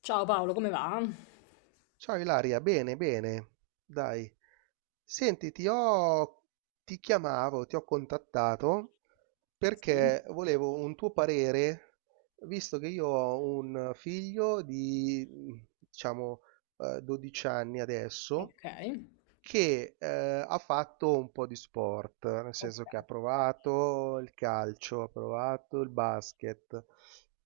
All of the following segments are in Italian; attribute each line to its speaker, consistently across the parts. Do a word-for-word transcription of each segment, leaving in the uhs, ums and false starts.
Speaker 1: Ciao Paolo, come va?
Speaker 2: Ciao Ilaria, bene, bene, dai. Senti, ti ho... ti chiamavo, ti ho contattato
Speaker 1: Sì.
Speaker 2: perché volevo un tuo parere, visto che io ho un figlio di, diciamo, eh, dodici anni adesso
Speaker 1: Ok.
Speaker 2: che, ehm, ha fatto un po' di sport, nel
Speaker 1: Ok.
Speaker 2: senso che ha provato il calcio, ha provato il basket,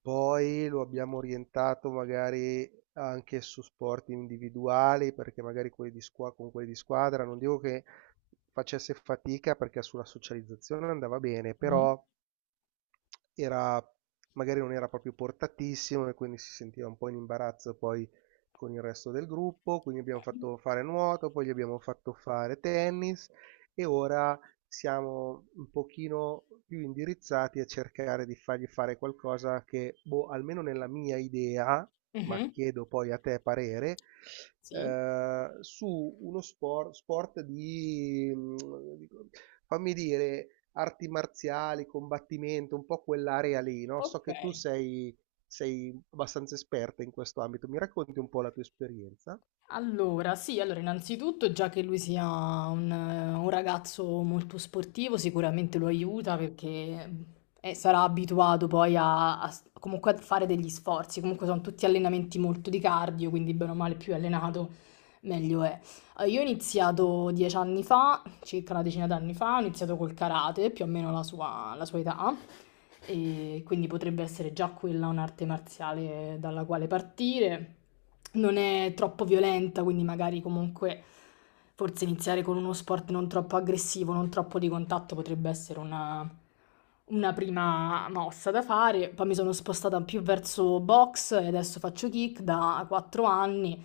Speaker 2: poi lo abbiamo orientato magari anche su sport individuali, perché magari quelli di squa con quelli di squadra, non dico che facesse fatica perché sulla socializzazione andava bene, però era, magari non era proprio portatissimo e quindi si sentiva un po' in imbarazzo poi con il resto del gruppo, quindi abbiamo fatto fare nuoto, poi gli abbiamo fatto fare tennis e ora siamo un pochino più indirizzati a cercare di fargli fare qualcosa che, boh, almeno nella mia idea, ma
Speaker 1: Mhm.
Speaker 2: chiedo poi a te parere,
Speaker 1: Sì.
Speaker 2: eh, su uno sport, sport di, mh, di- fammi dire, arti marziali, combattimento, un po' quell'area lì, no? So
Speaker 1: Ok.
Speaker 2: che tu sei, sei abbastanza esperta in questo ambito, mi racconti un po' la tua esperienza?
Speaker 1: Allora, sì, allora innanzitutto già che lui sia un, eh, un ragazzo molto sportivo, sicuramente lo aiuta perché mm, eh, sarà abituato poi a, a s- comunque a fare degli sforzi, comunque sono tutti allenamenti molto di cardio, quindi bene o male più è allenato, meglio è. Eh, Io ho iniziato dieci anni fa, circa una decina d'anni fa, ho iniziato col karate, più o meno la sua, la sua età, e quindi potrebbe essere già quella un'arte marziale dalla quale partire. Non è troppo violenta, quindi magari comunque forse iniziare con uno sport non troppo aggressivo, non troppo di contatto potrebbe essere una, una prima mossa da fare. Poi mi sono spostata più verso box e adesso faccio kick da quattro anni,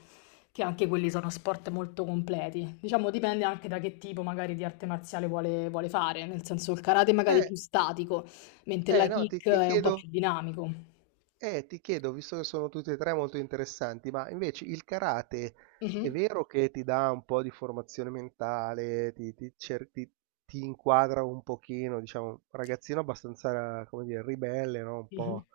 Speaker 1: che anche quelli sono sport molto completi. Diciamo, dipende anche da che tipo magari di arte marziale vuole, vuole fare, nel senso il karate magari è
Speaker 2: Eh,
Speaker 1: più statico, mentre la
Speaker 2: eh, no, ti,
Speaker 1: kick
Speaker 2: ti
Speaker 1: è un po'
Speaker 2: chiedo,
Speaker 1: più dinamico.
Speaker 2: Eh, ti chiedo, visto che sono tutti e tre molto interessanti, ma invece il karate è
Speaker 1: Mhm.
Speaker 2: vero che ti dà un po' di formazione mentale, ti, ti cer- ti- ti inquadra un pochino, diciamo, un ragazzino abbastanza, come dire, ribelle, no? Un
Speaker 1: Mh-mh.
Speaker 2: po'.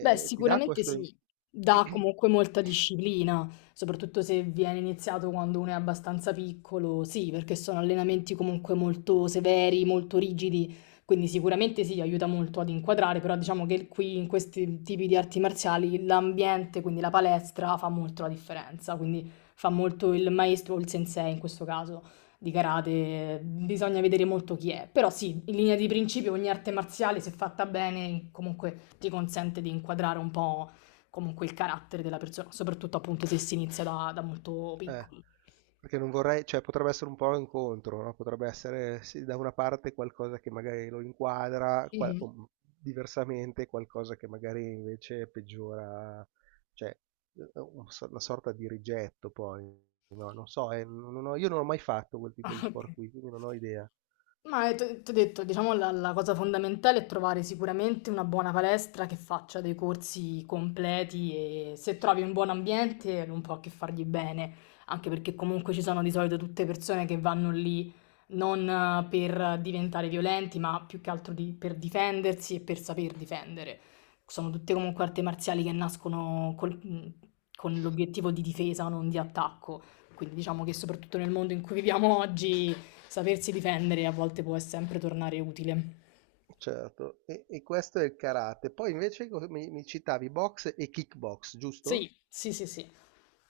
Speaker 1: Beh,
Speaker 2: ti dà
Speaker 1: sicuramente
Speaker 2: questo.
Speaker 1: sì, dà comunque molta disciplina, soprattutto se viene iniziato quando uno è abbastanza piccolo. Sì, perché sono allenamenti comunque molto severi, molto rigidi, quindi sicuramente sì, aiuta molto ad inquadrare, però diciamo che qui in questi tipi di arti marziali l'ambiente, quindi la palestra, fa molto la differenza, quindi fa molto il maestro o il sensei in questo caso di karate, bisogna vedere molto chi è, però sì, in linea di principio ogni arte marziale, se fatta bene, comunque ti consente di inquadrare un po' comunque il carattere della persona, soprattutto appunto se si inizia da, da molto
Speaker 2: Eh,
Speaker 1: piccoli.
Speaker 2: perché non vorrei, cioè potrebbe essere un po' incontro, no? Potrebbe essere sì, da una parte qualcosa che magari lo inquadra, qual-
Speaker 1: Mhm.
Speaker 2: o diversamente qualcosa che magari invece peggiora, cioè eh, eh, un so- una sorta di rigetto poi, no? Non so, eh, non ho- io non ho mai fatto quel tipo
Speaker 1: Ah,
Speaker 2: di
Speaker 1: ok.
Speaker 2: sport qui, quindi non ho idea.
Speaker 1: Ma ti ho detto, diciamo la, la cosa fondamentale è trovare sicuramente una buona palestra che faccia dei corsi completi e se trovi un buon ambiente non può che fargli bene, anche perché comunque ci sono di solito tutte persone che vanno lì non eh, per diventare violenti, ma più che altro di- per difendersi e per saper difendere. Sono tutte comunque arti marziali che nascono col- con l'obiettivo di difesa, non di attacco. Quindi diciamo che soprattutto nel mondo in cui viviamo oggi sapersi difendere a volte può sempre tornare utile.
Speaker 2: Certo, e, e questo è il karate. Poi invece co- mi, mi citavi box e kickbox, giusto?
Speaker 1: Sì, sì, sì, sì.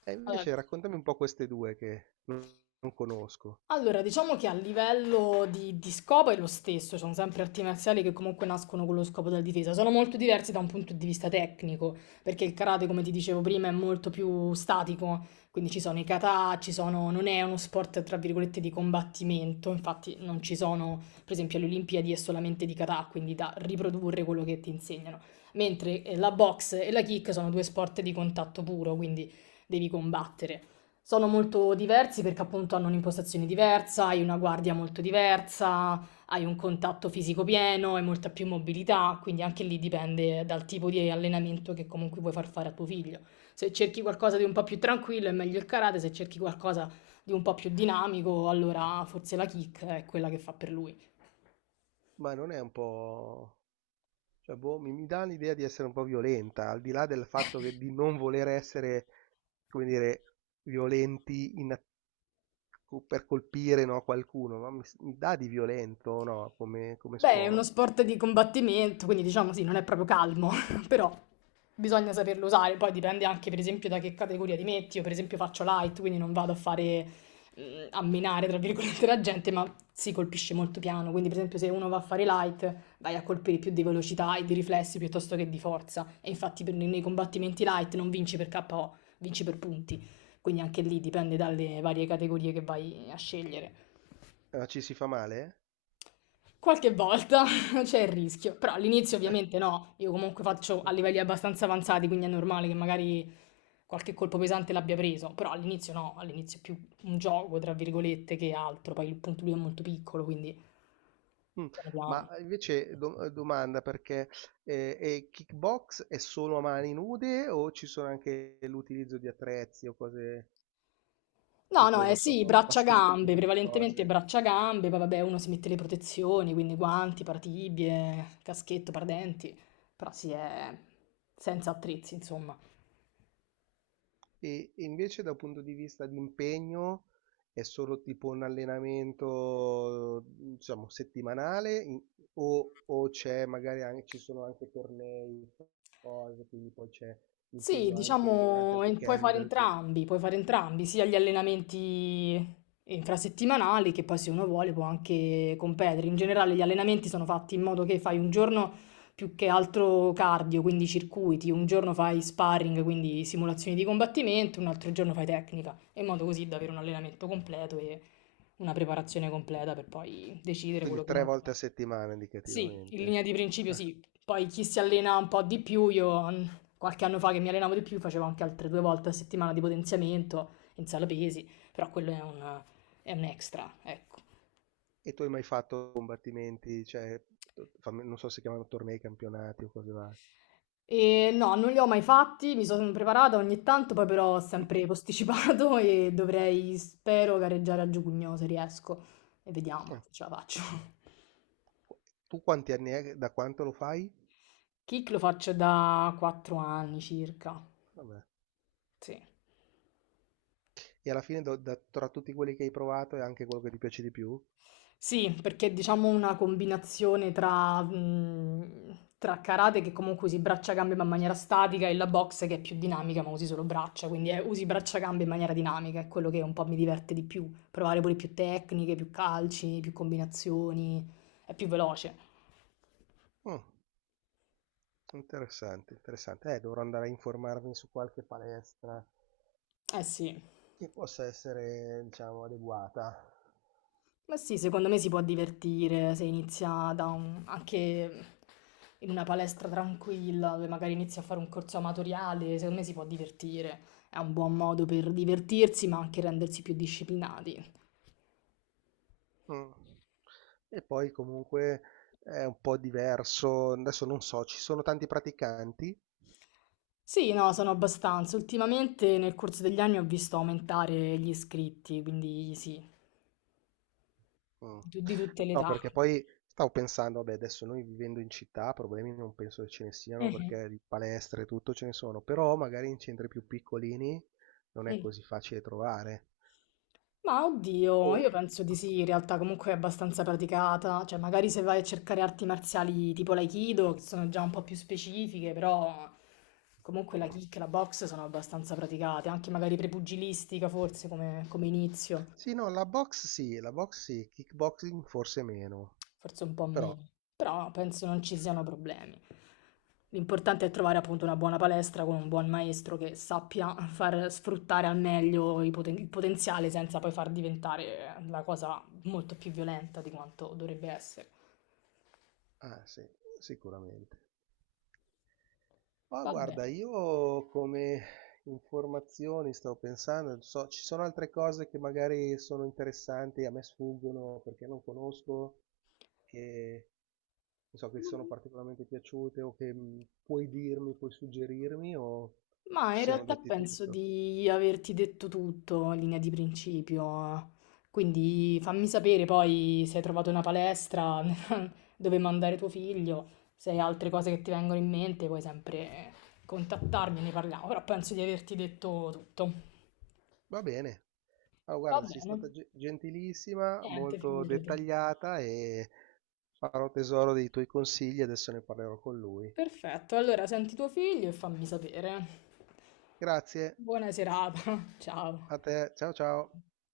Speaker 2: E
Speaker 1: Allora
Speaker 2: invece raccontami un po' queste due che non non conosco.
Speaker 1: Allora, diciamo che a livello di, di scopo è lo stesso, sono sempre arti marziali che comunque nascono con lo scopo della difesa, sono molto diversi da un punto di vista tecnico, perché il karate, come ti dicevo prima, è molto più statico, quindi ci sono i kata, ci sono, non è uno sport tra virgolette di combattimento, infatti non ci sono, per esempio alle Olimpiadi è solamente di kata, quindi da riprodurre quello che ti insegnano, mentre eh, la box e la kick sono due sport di contatto puro, quindi devi combattere. Sono molto diversi perché appunto hanno un'impostazione diversa, hai una guardia molto diversa, hai un contatto fisico pieno, hai molta più mobilità, quindi anche lì dipende dal tipo di allenamento che comunque vuoi far fare a tuo figlio. Se cerchi qualcosa di un po' più tranquillo è meglio il karate, se cerchi qualcosa di un po' più dinamico, allora forse la kick è quella che fa per lui.
Speaker 2: Ma non è un po'... cioè, boh, mi, mi dà l'idea di essere un po' violenta, al di là del fatto che di non voler essere, come dire, violenti in- per colpire, no, qualcuno, ma mi, mi dà di violento, no, come, come
Speaker 1: Beh, è uno
Speaker 2: sport.
Speaker 1: sport di combattimento, quindi diciamo sì, non è proprio calmo, però bisogna saperlo usare. Poi dipende anche, per esempio, da che categoria ti metti. Io, per esempio, faccio light, quindi non vado a fare mm, a minare, tra virgolette, la gente, ma si colpisce molto piano. Quindi, per esempio, se uno va a fare light, vai a colpire più di velocità e di riflessi piuttosto che di forza. E infatti, per- nei combattimenti light non vinci per K O, vinci per punti. Quindi anche lì dipende dalle varie categorie che vai a scegliere.
Speaker 2: Ah, ci si fa male?
Speaker 1: Qualche volta c'è il rischio, però all'inizio ovviamente no, io comunque faccio a livelli abbastanza avanzati, quindi è normale che magari qualche colpo pesante l'abbia preso, però all'inizio no, all'inizio è più un gioco, tra virgolette, che altro, poi il punto lui è molto piccolo, quindi
Speaker 2: eh? Mm.
Speaker 1: piano
Speaker 2: Ma
Speaker 1: piano.
Speaker 2: invece do- domanda perché eh, e kickbox è solo a mani nude o ci sono anche l'utilizzo di attrezzi o cose
Speaker 1: No, no,
Speaker 2: tipo,
Speaker 1: eh
Speaker 2: non so,
Speaker 1: sì, braccia-gambe,
Speaker 2: bastoni,
Speaker 1: prevalentemente
Speaker 2: cose?
Speaker 1: braccia-gambe, poi vabbè uno si mette le protezioni, quindi guanti, paratibie, caschetto, paradenti, però sì, è senza attrezzi, insomma.
Speaker 2: E e invece da un punto di vista di impegno è solo tipo un allenamento, diciamo, settimanale in- o, o c'è magari anche, ci sono anche tornei, cose, quindi poi c'è
Speaker 1: Sì,
Speaker 2: impegno anche durante il
Speaker 1: diciamo, e puoi fare
Speaker 2: weekend,
Speaker 1: entrambi, puoi fare entrambi, sia gli allenamenti infrasettimanali che poi se uno vuole può anche competere. In generale gli allenamenti sono fatti in modo che fai un giorno più che altro cardio, quindi circuiti, un giorno fai sparring, quindi simulazioni di combattimento, un altro giorno fai tecnica, in modo così da avere un allenamento completo e una preparazione completa per poi decidere quello
Speaker 2: quindi
Speaker 1: che uno
Speaker 2: tre
Speaker 1: vuole
Speaker 2: volte
Speaker 1: fare.
Speaker 2: a settimana
Speaker 1: Sì, in
Speaker 2: indicativamente.
Speaker 1: linea di principio
Speaker 2: Ah,
Speaker 1: sì. Poi chi si allena un po' di più, io mm, qualche anno fa che mi allenavo di più facevo anche altre due volte a settimana di potenziamento in sala pesi, però quello è un, è un extra, ecco.
Speaker 2: e tu hai mai fatto combattimenti, cioè, to- fammi- non so se chiamano tornei, campionati o cose varie.
Speaker 1: E no, non li ho mai fatti, mi sono preparata ogni tanto, poi però ho sempre posticipato e dovrei, spero, gareggiare a giugno se riesco. E vediamo
Speaker 2: Ah,
Speaker 1: se ce la faccio.
Speaker 2: qu- Tu quanti anni è, che- da quanto lo fai?
Speaker 1: Kick lo faccio da quattro anni circa.
Speaker 2: Vabbè.
Speaker 1: Sì.
Speaker 2: E alla fine, do- da- tra tutti quelli che hai provato, è anche quello che ti piace di più?
Speaker 1: Sì, perché è diciamo una combinazione tra, mh, tra karate che comunque usi braccia-gambe ma in maniera statica e la box che è più dinamica ma usi solo braccia, quindi eh, usi braccia-gambe in maniera dinamica, è quello che un po' mi diverte di più, provare pure più tecniche, più calci, più combinazioni, è più veloce.
Speaker 2: Mm, interessante, interessante. Eh, dovrò andare a informarmi su qualche palestra
Speaker 1: Eh sì.
Speaker 2: che possa essere, diciamo, adeguata.
Speaker 1: Ma sì, secondo me si può divertire se inizia da un- anche in una palestra tranquilla, dove magari inizia a fare un corso amatoriale, secondo me si può divertire. È un buon modo per divertirsi, ma anche rendersi più disciplinati.
Speaker 2: Mm. E poi comunque è un po' diverso. Adesso non so, ci sono tanti praticanti?
Speaker 1: Sì, no, sono abbastanza. Ultimamente nel corso degli anni ho visto aumentare gli iscritti, quindi sì,
Speaker 2: Mh.
Speaker 1: di, tu- di tutte le
Speaker 2: No,
Speaker 1: età.
Speaker 2: perché poi stavo pensando, vabbè adesso noi vivendo in città problemi non penso che ce ne siano
Speaker 1: Mhm.
Speaker 2: perché di palestre e tutto ce ne sono, però magari in centri più piccolini non è
Speaker 1: Mm.
Speaker 2: così facile trovare.
Speaker 1: Ma oddio,
Speaker 2: O
Speaker 1: io penso di
Speaker 2: mh.
Speaker 1: sì, in realtà comunque è abbastanza praticata, cioè magari se vai a cercare arti marziali tipo l'aikido, che sono già un po' più specifiche, però comunque la kick e la box sono abbastanza praticate, anche magari prepugilistica forse come, come inizio.
Speaker 2: Sì, no, la box sì, la box sì, kickboxing forse meno,
Speaker 1: Forse un po'
Speaker 2: però
Speaker 1: meno, però
Speaker 2: eh.
Speaker 1: penso non ci siano problemi. L'importante è trovare appunto una buona palestra con un buon maestro che sappia far sfruttare al meglio i poten- il potenziale senza poi far diventare la cosa molto più violenta di quanto dovrebbe essere.
Speaker 2: Ah sì, sicuramente. Ma
Speaker 1: Va
Speaker 2: guarda,
Speaker 1: bene,
Speaker 2: io come informazioni stavo pensando, so- ci sono altre cose che magari sono interessanti, a me sfuggono perché non conosco, che non so che ti sono particolarmente piaciute o che mh, puoi dirmi, puoi suggerirmi o
Speaker 1: ma
Speaker 2: ci
Speaker 1: in
Speaker 2: siamo
Speaker 1: realtà
Speaker 2: detti
Speaker 1: penso
Speaker 2: tutto.
Speaker 1: di averti detto tutto in linea di principio. Quindi fammi sapere poi se hai trovato una palestra, dove mandare tuo figlio, se hai altre cose che ti vengono in mente puoi sempre contattarmi e ne parliamo, però penso di averti detto tutto.
Speaker 2: Va bene. Allora,
Speaker 1: Va
Speaker 2: guarda, sei
Speaker 1: bene,
Speaker 2: stata ge- gentilissima,
Speaker 1: niente,
Speaker 2: molto
Speaker 1: figurati.
Speaker 2: dettagliata e farò tesoro dei tuoi consigli, adesso ne parlerò con lui.
Speaker 1: Perfetto, allora senti tuo figlio e fammi sapere.
Speaker 2: Grazie
Speaker 1: Buona serata, ciao.
Speaker 2: a te, ciao ciao.